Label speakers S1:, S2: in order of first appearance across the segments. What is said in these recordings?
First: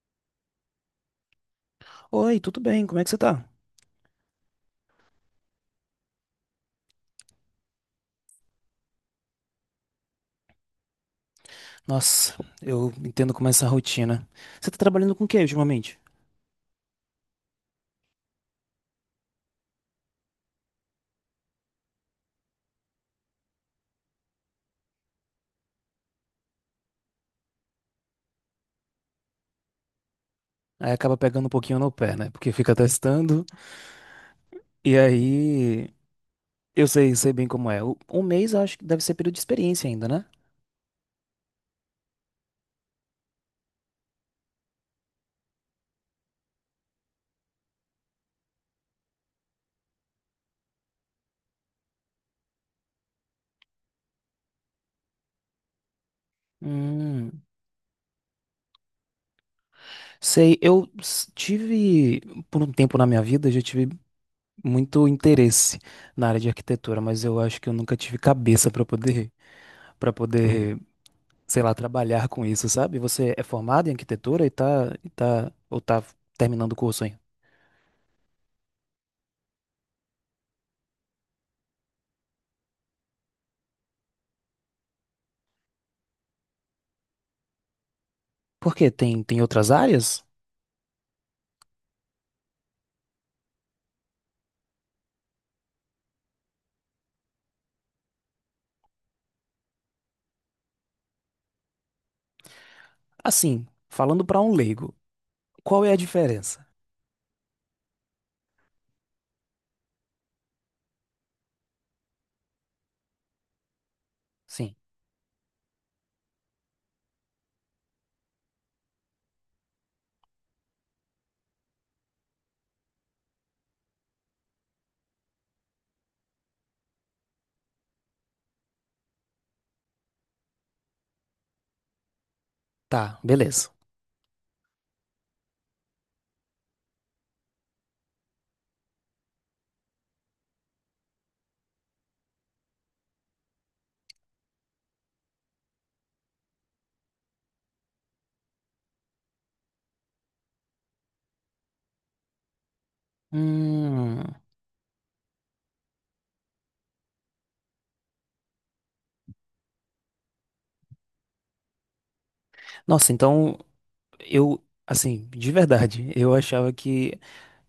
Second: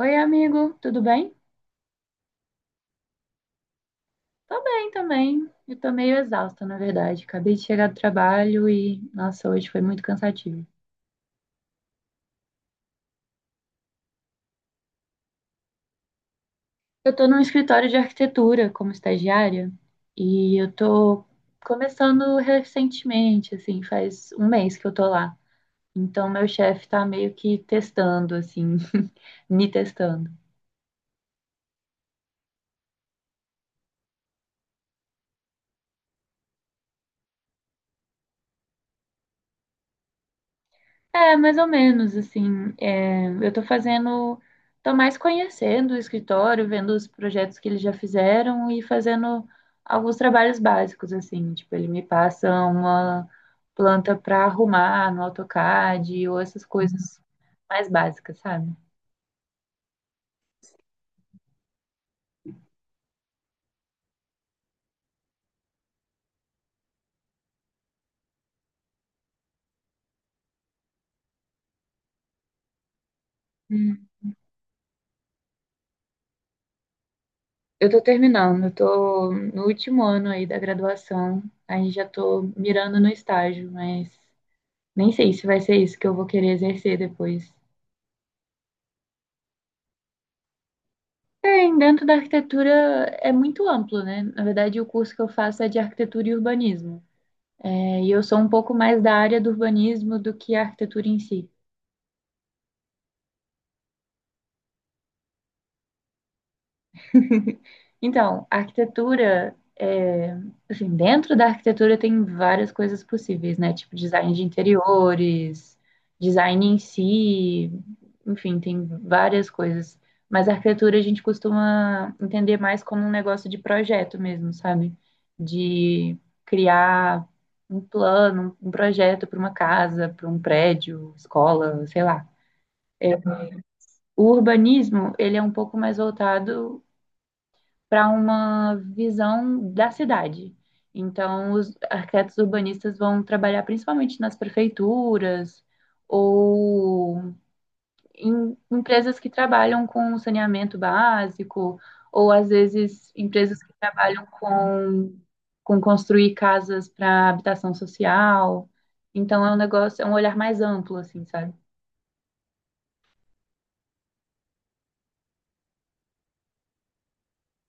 S1: Oi, amigo, tudo bem?
S2: Oi, tudo bem? Como é que você tá?
S1: Tô bem também. Eu tô meio exausta, na verdade. Acabei de chegar do trabalho e, nossa, hoje foi muito cansativo.
S2: Nossa, eu entendo como é essa rotina. Você tá trabalhando com o que ultimamente?
S1: Eu tô num escritório de arquitetura como estagiária e eu tô começando recentemente, assim, faz um mês que eu tô lá. Então, meu chefe tá meio que testando, assim, me testando.
S2: Aí acaba pegando um pouquinho no pé, né? Porque fica testando. E aí, eu sei bem como é. Um mês eu acho que deve ser período de experiência ainda, né?
S1: É, mais ou menos, assim, é, eu tô fazendo, tô mais conhecendo o escritório, vendo os projetos que eles já fizeram e fazendo alguns trabalhos básicos, assim, tipo, ele me passa uma planta para arrumar no AutoCAD ou essas coisas
S2: Hum,
S1: mais básicas, sabe?
S2: sei, tive, por um tempo na minha vida, eu já tive muito interesse na área de arquitetura, mas eu acho que eu nunca tive cabeça para poder sei lá, trabalhar com isso, sabe? Você é formado em
S1: Hum.
S2: arquitetura e tá, ou tá terminando o curso ainda.
S1: Eu tô terminando, eu tô no último ano aí da graduação, aí já tô mirando no estágio, mas nem sei se vai ser isso que eu vou querer exercer depois.
S2: Por quê? Tem outras áreas?
S1: É, em dentro da arquitetura é muito amplo, né? Na verdade, o curso que eu faço é de arquitetura e urbanismo. É, e eu sou um pouco mais da área do urbanismo do que a arquitetura em si.
S2: Assim, falando pra um leigo, qual é a diferença?
S1: Então, a arquitetura, é, assim, dentro da arquitetura tem várias coisas possíveis, né? Tipo design de
S2: Sim,
S1: interiores, design em si, enfim, tem várias coisas. Mas a arquitetura a gente costuma entender mais como um negócio de projeto mesmo, sabe? De criar um plano, um projeto para uma casa, para um prédio, escola, sei lá. É,
S2: tá, beleza.
S1: o urbanismo, ele é um pouco mais voltado para uma visão da cidade. Então, os arquitetos urbanistas vão trabalhar principalmente nas prefeituras ou em empresas que trabalham com saneamento básico, ou às vezes empresas que
S2: Hum,
S1: trabalham com construir casas para habitação social. Então, é um negócio, é um olhar mais amplo, assim, sabe?
S2: nossa, então eu, assim, de verdade, eu achava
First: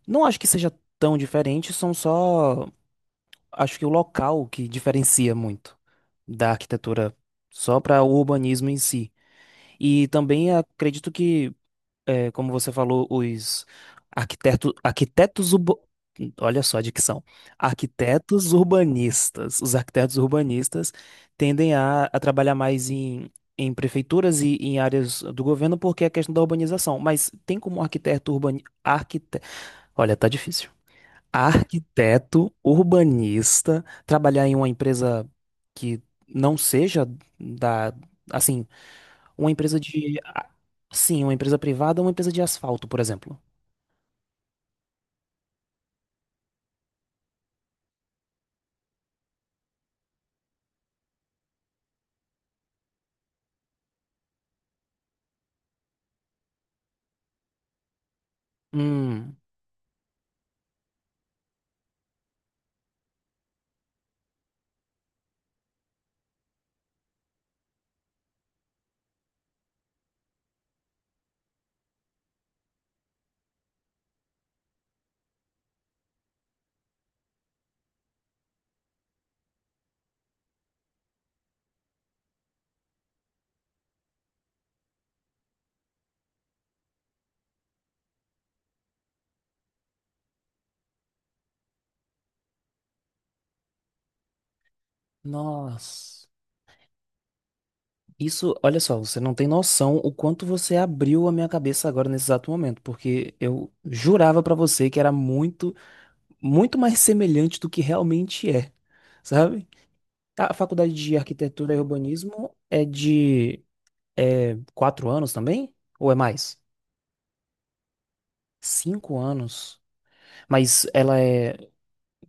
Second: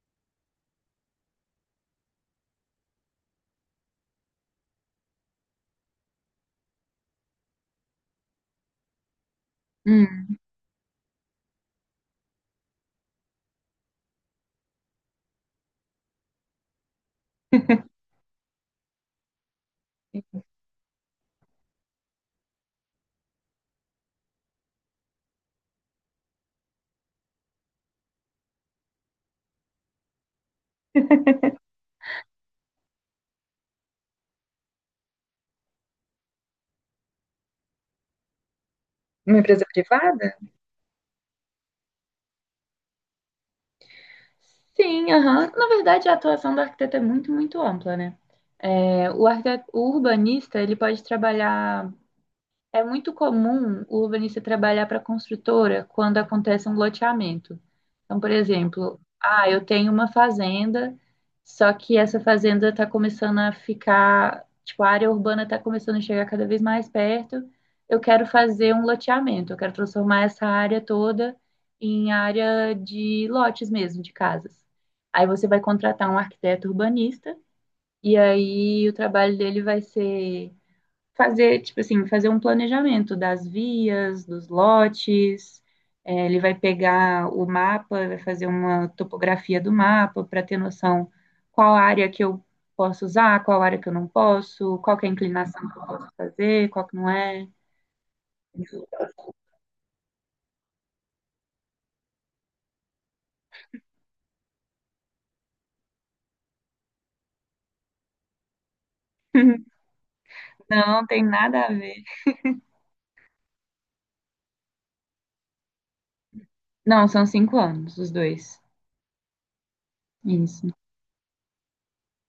S2: não acho que seja tão diferente, acho que o local que diferencia muito da arquitetura só para o urbanismo em si. E
S1: Hum.
S2: também acredito que é, como você falou, os arquiteto, arquitetos, urba- olha só a dicção, arquitetos urbanistas. Os arquitetos urbanistas tendem a trabalhar mais em prefeituras e em áreas do governo porque é a questão da urbanização. Mas tem como arquiteto urbanista, olha, tá difícil. Arquiteto urbanista trabalhar em uma empresa que não seja da, assim
S1: Uma
S2: uma
S1: empresa privada?
S2: Sim, uma empresa privada ou uma empresa de asfalto, por exemplo.
S1: Sim, aham. Na verdade, a atuação do arquiteto é muito, muito ampla, né? É, o, arquite- o urbanista, ele pode trabalhar. É muito comum o urbanista trabalhar para a construtora quando acontece um loteamento. Então, por exemplo,
S2: Hum,
S1: ah, eu tenho uma fazenda, só que essa fazenda está começando a ficar, tipo, a área urbana está começando a chegar cada vez mais perto. Eu quero fazer um loteamento, eu quero transformar essa área toda em área de lotes mesmo, de casas. Aí você vai contratar um arquiteto urbanista e aí o trabalho dele vai ser fazer, tipo assim, fazer um planejamento das vias, dos lotes. É, ele vai pegar o mapa, vai fazer uma topografia do mapa para ter noção qual área que eu posso usar, qual área que eu não posso, qual que é a inclinação que eu posso
S2: nossa.
S1: fazer, qual que não é.
S2: Isso, olha só, você não tem noção o quanto você abriu a minha cabeça agora nesse exato momento, porque eu jurava pra você que era muito, muito mais semelhante do que realmente é, sabe? A faculdade
S1: Não,
S2: de
S1: tem nada a
S2: arquitetura e
S1: ver.
S2: urbanismo é de é, 4 anos também? Ou é mais?
S1: Não, são cinco anos, os dois.
S2: 5 anos.
S1: Isso.
S2: Mas ela é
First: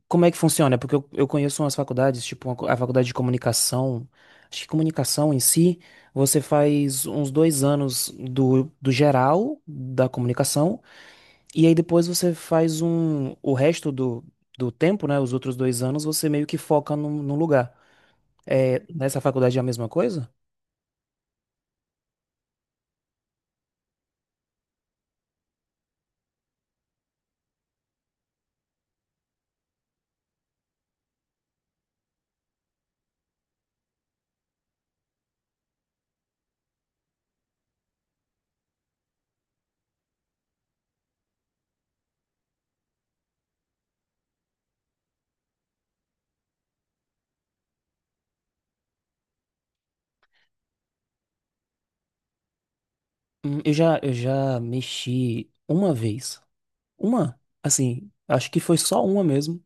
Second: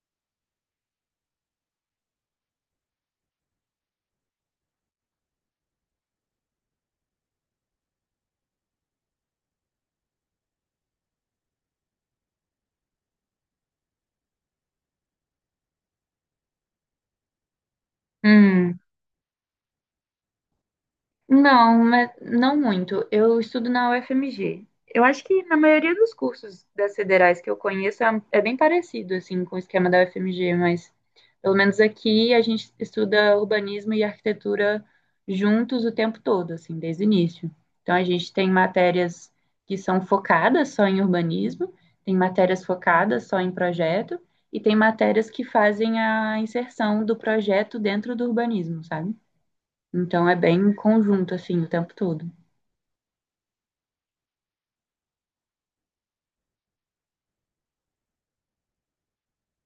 S2: como é que funciona? Porque eu conheço umas faculdades, tipo uma a faculdade de comunicação. Acho que comunicação em si, você faz uns 2 anos do geral da comunicação, e aí depois você faz um, o resto do tempo, né? Os outros 2 anos, você meio que foca num lugar.
S1: Hum.
S2: É, nessa faculdade é a mesma coisa?
S1: Não, mas não muito. Eu estudo na UFMG. Eu acho que na maioria dos cursos das federais que eu conheço é bem parecido assim com o esquema da UFMG, mas pelo menos aqui a gente estuda urbanismo e arquitetura juntos o tempo todo, assim, desde o início. Então a gente tem matérias que são focadas só em urbanismo, tem matérias focadas só em projeto e tem matérias que fazem a inserção do projeto dentro do urbanismo, sabe? Então é bem em conjunto, assim, o tempo todo.
S2: Eu já mexi uma vez. Uma, assim, acho que foi só uma mesmo,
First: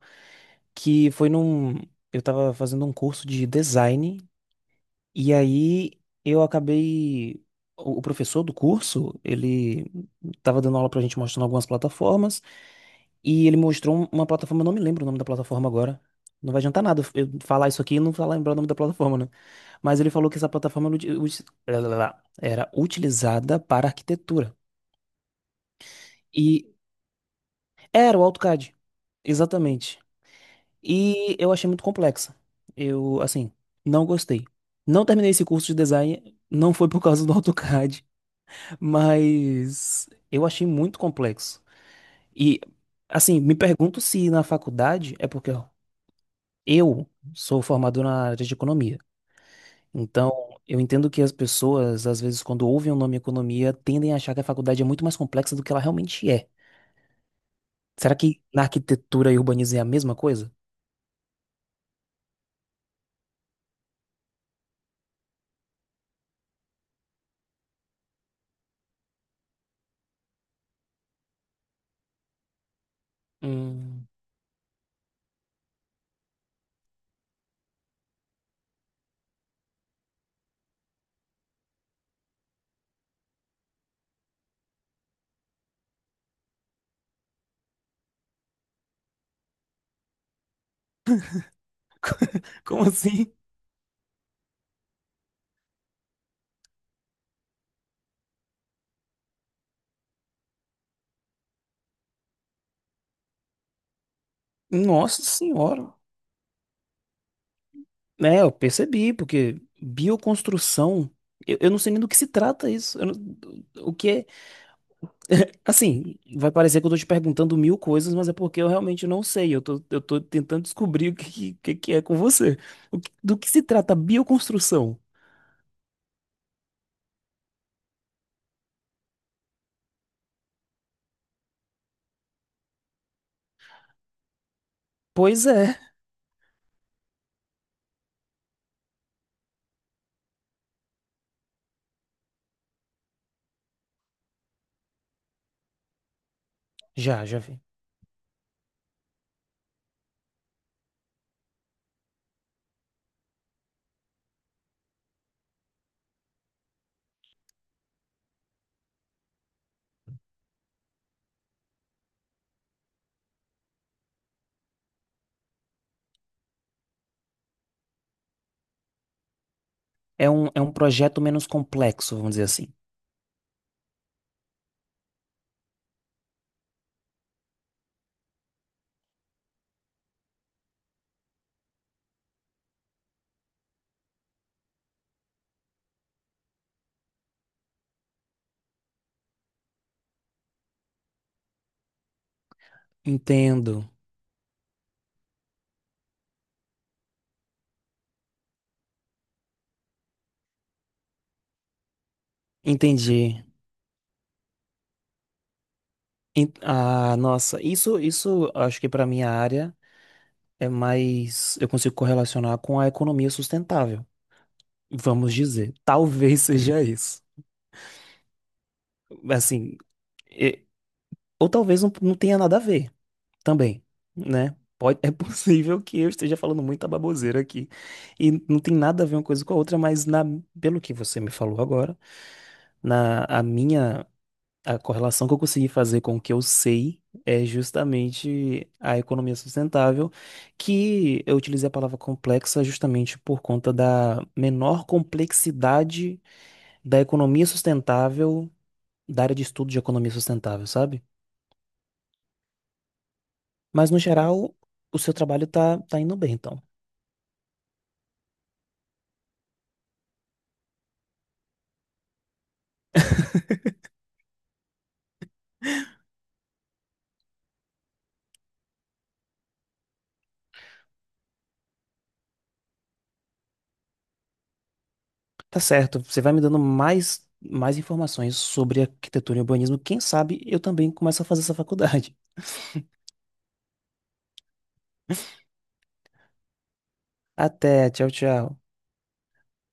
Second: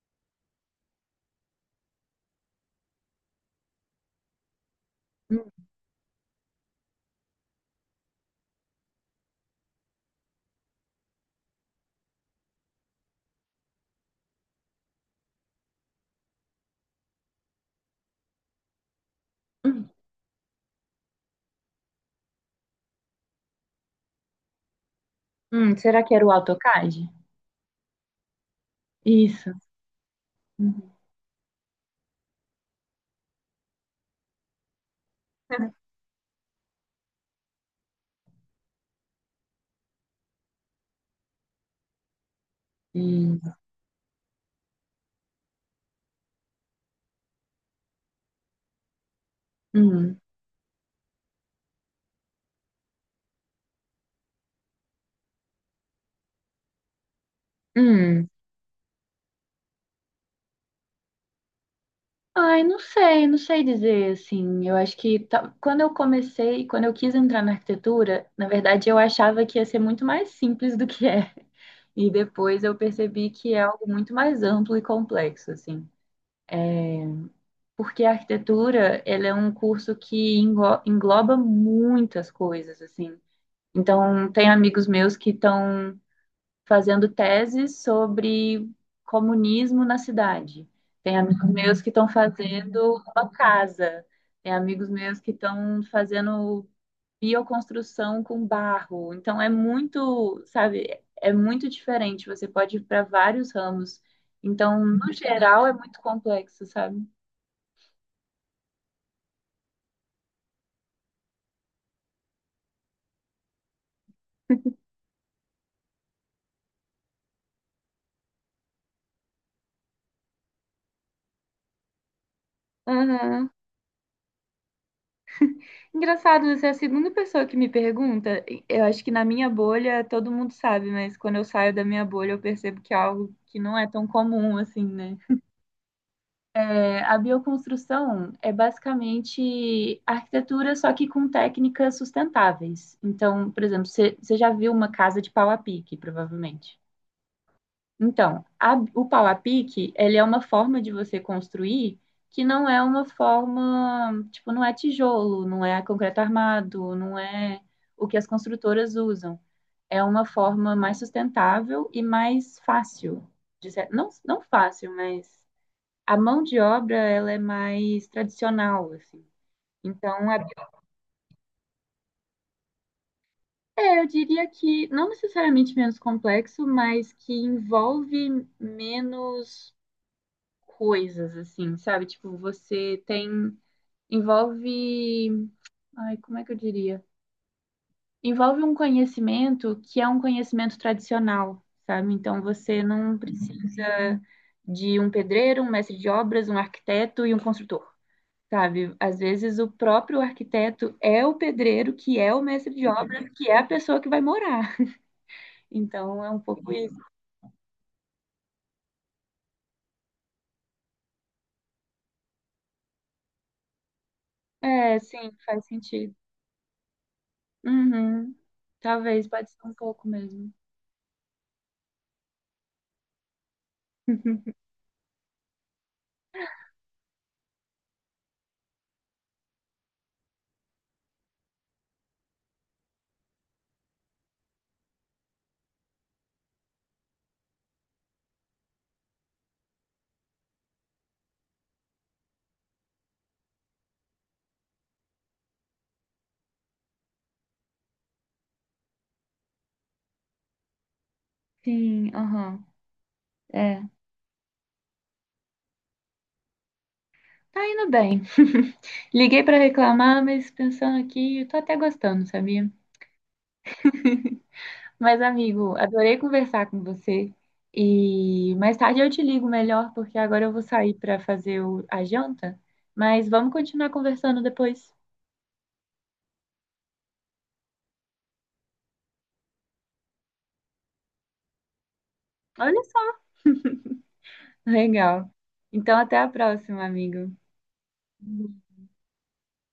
S2: que foi num. Eu tava fazendo um curso de design e aí eu acabei. O professor do curso, ele tava dando aula pra gente mostrando algumas plataformas, e ele mostrou uma plataforma, eu não me lembro o nome da plataforma agora. Não vai adiantar nada eu falar isso aqui e não falar lembrar o nome da plataforma, né?
S1: Uhum.
S2: Mas ele falou que essa plataforma era era utilizada para arquitetura.
S1: Será que era o
S2: E
S1: AutoCAD?
S2: era o AutoCAD,
S1: Isso.
S2: exatamente.
S1: Uhum.
S2: E eu achei muito complexa. Eu, assim, não gostei. Não terminei esse curso de design, não foi por causa do AutoCAD. Mas eu achei muito complexo. E,
S1: Hum,
S2: assim, me pergunto se na faculdade é porque ó, eu sou formado na área de economia.
S1: hum,
S2: Então, eu entendo que as pessoas, às vezes, quando ouvem o nome economia, tendem a achar que a faculdade é muito mais complexa do que ela realmente é. Será
S1: hum.
S2: que na arquitetura e urbanismo é a mesma coisa?
S1: Ai, não sei, não sei dizer assim. Eu acho que ta- quando eu comecei, quando eu quis entrar na arquitetura, na verdade eu achava que ia ser muito mais simples do que é. E depois eu percebi que é algo
S2: Hum,
S1: muito mais amplo e complexo, assim. Porque a arquitetura, ela é um curso que englo- engloba muitas coisas, assim. Então, tem amigos meus que estão fazendo teses sobre comunismo na cidade. Tem amigos meus que estão
S2: como
S1: fazendo uma
S2: assim?
S1: casa. Tem amigos meus que estão fazendo bioconstrução com barro. Então, é muito, sabe, é muito diferente. Você pode ir para vários ramos. Então, no
S2: Nossa
S1: geral, é
S2: senhora.
S1: muito complexo, sabe?
S2: É, eu percebi, porque bioconstrução, eu não sei nem do que se trata isso. Eu não- o que é. Assim, vai parecer que eu tô te perguntando mil coisas, mas é porque eu realmente não sei. Eu tô tentando descobrir o que é com você. Do
S1: Uhum.
S2: que se trata a bioconstrução?
S1: Engraçado, você é a segunda pessoa que me pergunta. Eu acho que na minha bolha todo mundo sabe, mas quando eu saio da minha bolha eu percebo que é algo que não é tão comum assim, né?
S2: Pois é,
S1: É, a bioconstrução é basicamente arquitetura, só que com técnicas sustentáveis. Então, por exemplo, você já viu uma casa de pau a pique, provavelmente.
S2: já, já vi.
S1: Então, a- o pau a pique, ele é uma forma de você construir que não é uma forma, tipo, não é tijolo, não é concreto armado, não é o que as construtoras usam. É uma forma mais sustentável e mais fácil. De cer- não, não fácil, mas a mão de obra, ela é mais tradicional, assim.
S2: É
S1: Então, a-
S2: é um projeto menos complexo, vamos dizer assim.
S1: é, eu diria que não necessariamente menos complexo, mas que envolve menos coisas, assim, sabe? Tipo, você tem. Envolve. Ai, como é que eu diria? Envolve um conhecimento que é um conhecimento tradicional, sabe? Então você não
S2: Entendo,
S1: precisa de um pedreiro, um mestre de obras, um arquiteto e um construtor, sabe? Às vezes o próprio arquiteto é o pedreiro, que é o mestre de obras,
S2: entendi.
S1: que é a pessoa que vai morar. Então é um
S2: En-
S1: pouco isso.
S2: ah, nossa, isso acho que para minha área é mais. Eu consigo correlacionar com a economia sustentável,
S1: É, sim,
S2: vamos
S1: faz
S2: dizer.
S1: sentido.
S2: Talvez seja isso.
S1: Uhum. Talvez, pode ser um
S2: Assim,
S1: pouco mesmo.
S2: e- ou talvez não, não tenha nada a ver. Também, né? Pode, é possível que eu esteja falando muita baboseira aqui. E não tem nada a ver uma coisa com a outra, mas na, pelo que você me falou agora, na, a minha, a correlação que eu consegui fazer com o que eu sei é justamente a economia sustentável, que eu utilizei a palavra complexa justamente por conta da menor complexidade da economia sustentável, da área de estudo de economia sustentável, sabe?
S1: Sim, aham. É,
S2: Mas no geral, o seu trabalho tá indo bem, então.
S1: tá indo bem. Liguei pra reclamar, mas pensando aqui, eu tô até gostando, sabia? Mas, amigo, adorei conversar com você. E mais tarde eu te ligo melhor, porque agora eu vou sair pra fazer o- a janta. Mas vamos continuar conversando depois.
S2: Tá certo, você vai me dando mais informações sobre arquitetura e urbanismo. Quem sabe eu também começo a fazer essa faculdade.
S1: Olha só. Legal. Então, até a próxima, amigo.
S2: Até, tchau, tchau.